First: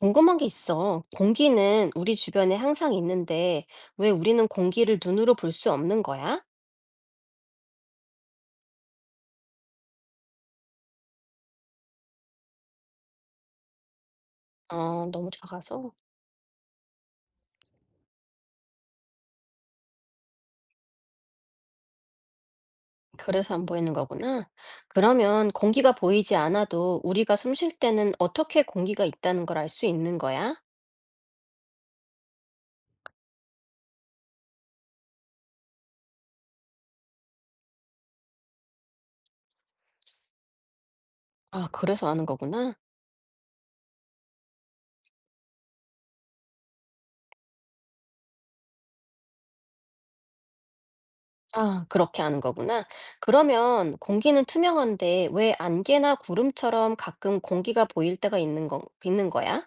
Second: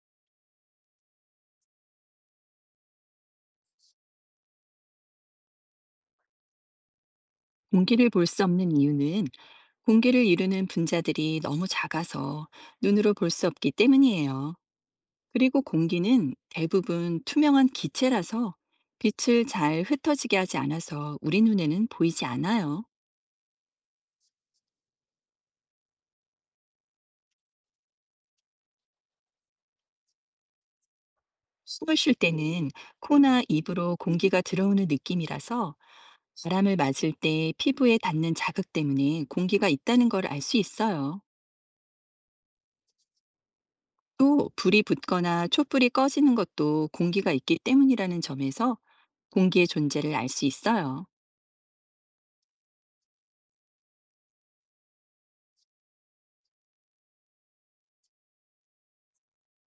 궁금한 게 있어. 공기는 우리 주변에 항상 있는데, 왜 우리는 공기를 눈으로 볼 수 없는 거야? 공기를 볼 수 없는 이유는 공기를 이루는 분자들이 너무 작아서 눈으로 볼 수 없기 때문이에요. 너무 그리고 작아서. 공기는 대부분 투명한 기체라서 빛을 잘 흩어지게 하지 않아서 우리 눈에는 보이지 않아요. 그래서 안 보이는 거구나. 그러면 공기가 보이지 않아도 우리가 숨쉴 때는 어떻게 공기가 있다는 걸 알 수 있는 거야? 숨을 쉴 때는 코나 입으로 공기가 들어오는 느낌이라서 바람을 맞을 때 피부에 닿는 자극 때문에 공기가 있다는 걸 알 수 있어요. 아, 그래서 아는 거구나. 또 불이 붙거나 촛불이 꺼지는 것도 공기가 있기 때문이라는 점에서 공기의 존재를 알 수 있어요. 아, 그렇게 아는 거구나. 그러면 공기는 투명한데 왜 안개나 구름처럼 가끔 공기가 보일 때가 있는 있는 거야?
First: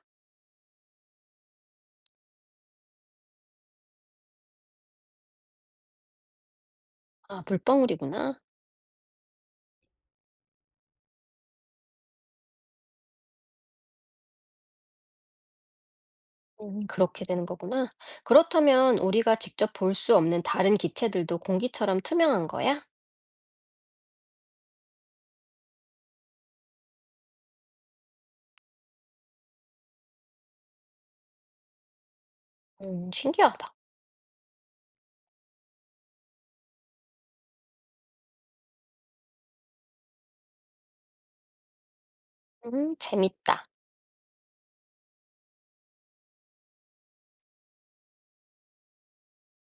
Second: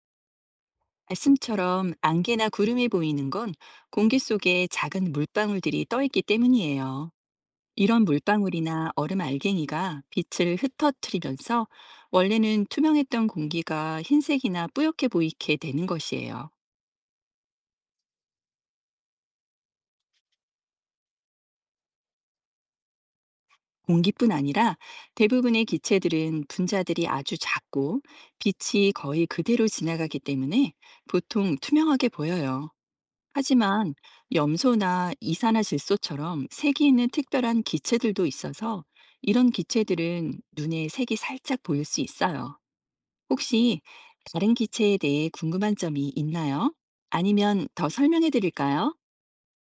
말씀처럼 안개나 구름이 보이는 건 공기 속에 작은 물방울들이 떠 있기 때문이에요. 아, 이런 물방울이구나. 물방울이나 얼음 알갱이가 빛을 흩어뜨리면서 원래는 투명했던 공기가 흰색이나 뿌옇게 보이게 되는 것이에요. 음, 그렇게 되는 거구나. 그렇다면 우리가 직접 볼 수 없는 다른 기체들도 공기처럼 투명한 거야? 공기뿐 아니라 대부분의 기체들은 분자들이 아주 작고 빛이 거의 그대로 지나가기 때문에 보통 투명하게 보여요. 신기하다. 하지만 염소나 이산화질소처럼 색이 있는 특별한 기체들도 있어서 이런 기체들은 눈에 색이 살짝 보일 수 있어요. 재밌다. 혹시 다른 기체에 대해 궁금한 점이 있나요? 아니면 더 설명해 드릴까요?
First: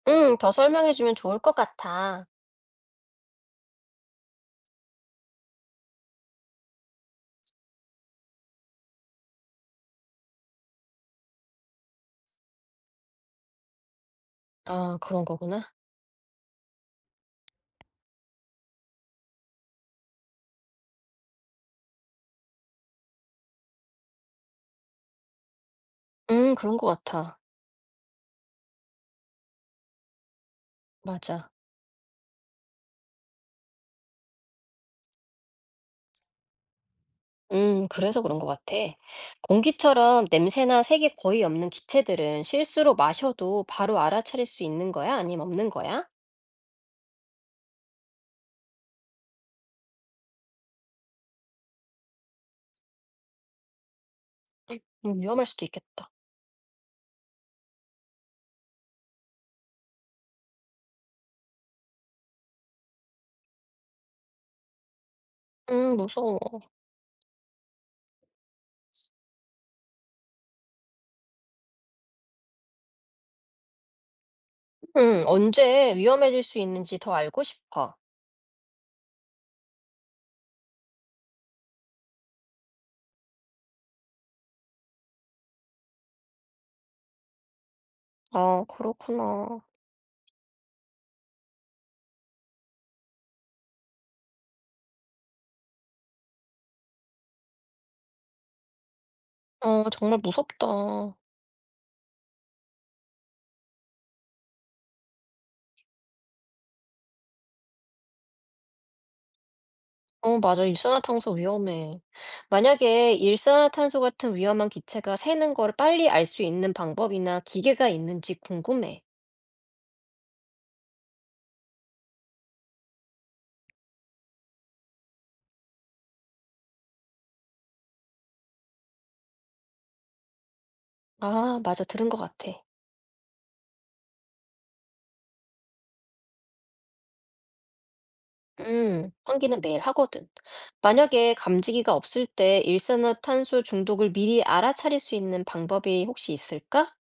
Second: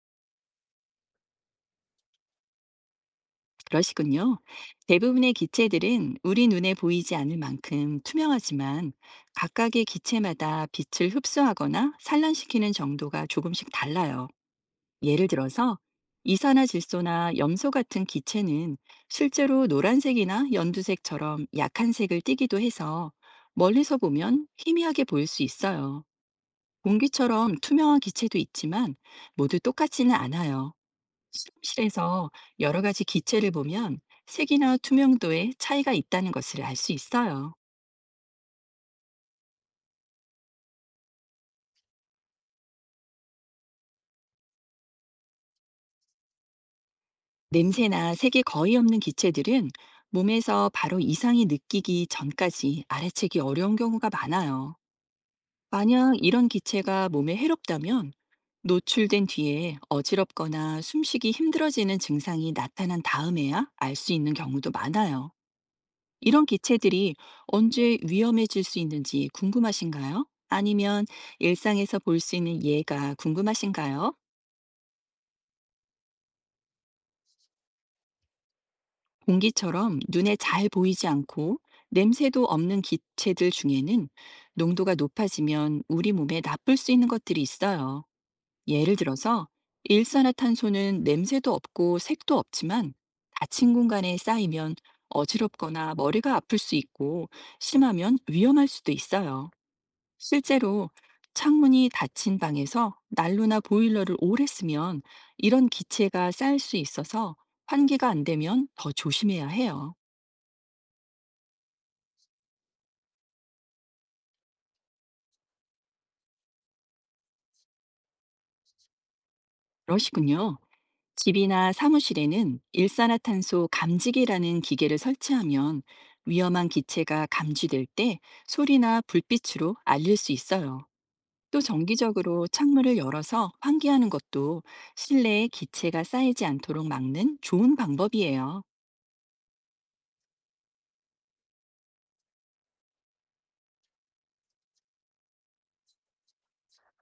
더 설명해 주면 좋을 것 같아. 그러시군요. 대부분의 기체들은 우리 눈에 보이지 않을 만큼 투명하지만 각각의 기체마다 빛을 흡수하거나 산란시키는 정도가 조금씩 달라요. 아, 그런 예를 거구나. 들어서 이산화질소나 염소 같은 기체는 실제로 노란색이나 연두색처럼 약한 색을 띠기도 해서 멀리서 보면 희미하게 보일 수 있어요. 그런 것 같아. 공기처럼 투명한 기체도 있지만 모두 똑같지는 않아요. 맞아. 실험실에서 여러 가지 기체를 보면 색이나 투명도에 차이가 있다는 것을 알 수 있어요. 그래서 그런 것 같아. 공기처럼 냄새나 색이 거의 없는 기체들은 실수로 마셔도 바로 알아차릴 수 있는 거야? 아니면 없는 거야? 냄새나 색이 거의 없는 기체들은 몸에서 바로 이상이 느끼기 전까지 알아채기 어려운 경우가 많아요. 위험할 수도 있겠다. 만약 이런 기체가 몸에 해롭다면 노출된 뒤에 어지럽거나 숨쉬기 힘들어지는 증상이 나타난 다음에야 알 수 있는 경우도 많아요. 무서워. 이런 기체들이 언제 위험해질 수 있는지 궁금하신가요? 아니면 일상에서 볼 수 있는 예가 궁금하신가요? 언제 위험해질 수 있는지 더 알고 싶어. 공기처럼 눈에 잘 보이지 않고 냄새도 없는 기체들 중에는 농도가 높아지면 우리 몸에 나쁠 수 있는 것들이 있어요. 아, 예를 들어서 그렇구나. 일산화탄소는 냄새도 없고 색도 없지만 닫힌 공간에 쌓이면 어지럽거나 머리가 아플 수 있고 심하면 위험할 수도 있어요. 어, 정말 실제로 무섭다. 창문이 닫힌 방에서 난로나 보일러를 오래 쓰면 이런 기체가 쌓일 수 있어서 환기가 안 되면 더 조심해야 해요. 어, 맞아. 일산화탄소 위험해. 만약에 일산화탄소 같은 위험한 기체가 새는 걸 빨리 알 수 있는 방법이나 기계가 있는지 궁금해. 그러시군요. 집이나 사무실에는 일산화탄소 감지기라는 기계를 설치하면 위험한 기체가 감지될 때 소리나 불빛으로 알릴 수 있어요. 아, 또 맞아. 들은 것 정기적으로 같아. 창문을 열어서 환기하는 것도 실내에 기체가 쌓이지 않도록 막는 좋은 방법이에요. 음. 환기는 매일 하거든. 만약에 감지기가 없을 때 일산화탄소 중독을 미리 알아차릴 수 있는 방법이 혹시 있을까?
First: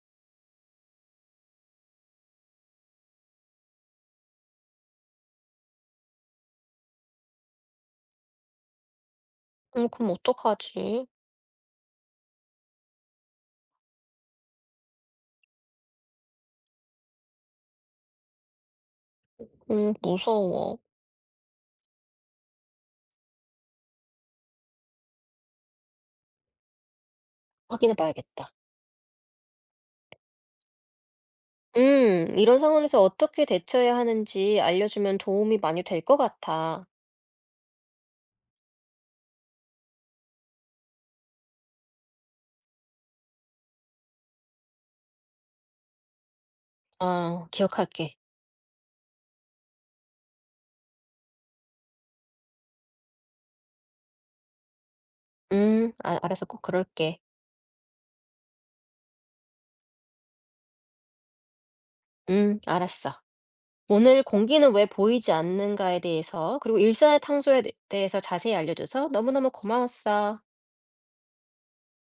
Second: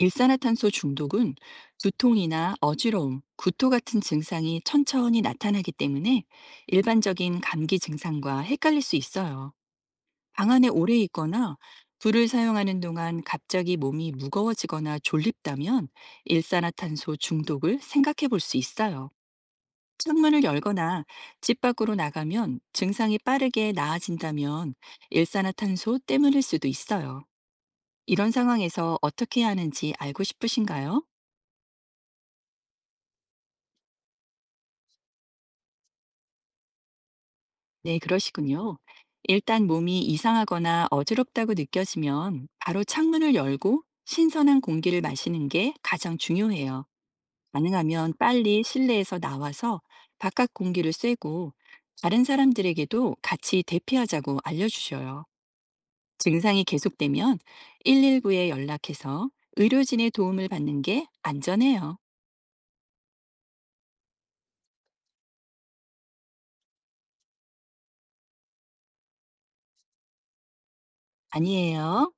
일산화탄소 중독은 두통이나 어지러움, 구토 같은 증상이 천천히 나타나기 때문에 일반적인 감기 증상과 헷갈릴 수 있어요. 음, 그럼 방 안에 오래 어떡하지? 있거나 불을 사용하는 동안 갑자기 몸이 무거워지거나 졸립다면 일산화탄소 중독을 생각해 볼 수 있어요. 음, 창문을 무서워. 열거나 집 밖으로 나가면 증상이 빠르게 나아진다면 일산화탄소 때문일 수도 있어요. 확인해 이런 봐야겠다. 상황에서 어떻게 해야 하는지 알고 싶으신가요? 이런 상황에서 어떻게 대처해야 하는지 알려주면 도움이 많이 될 것 같아. 네, 그러시군요. 일단 몸이 이상하거나 어지럽다고 느껴지면 바로 창문을 열고 신선한 공기를 마시는 게 가장 중요해요. 어, 가능하면 기억할게. 빨리 실내에서 나와서 바깥 공기를 쐬고 다른 사람들에게도 같이 대피하자고 알려주셔요. 아, 알았어. 꼭 증상이 그럴게. 계속되면 119에 연락해서 의료진의 도움을 받는 게 안전해요. 알았어. 오늘 공기는 왜 보이지 않는가에 대해서, 그리고 일산화탄소에 대해서 자세히 알려줘서 너무너무 고마웠어. 아니에요.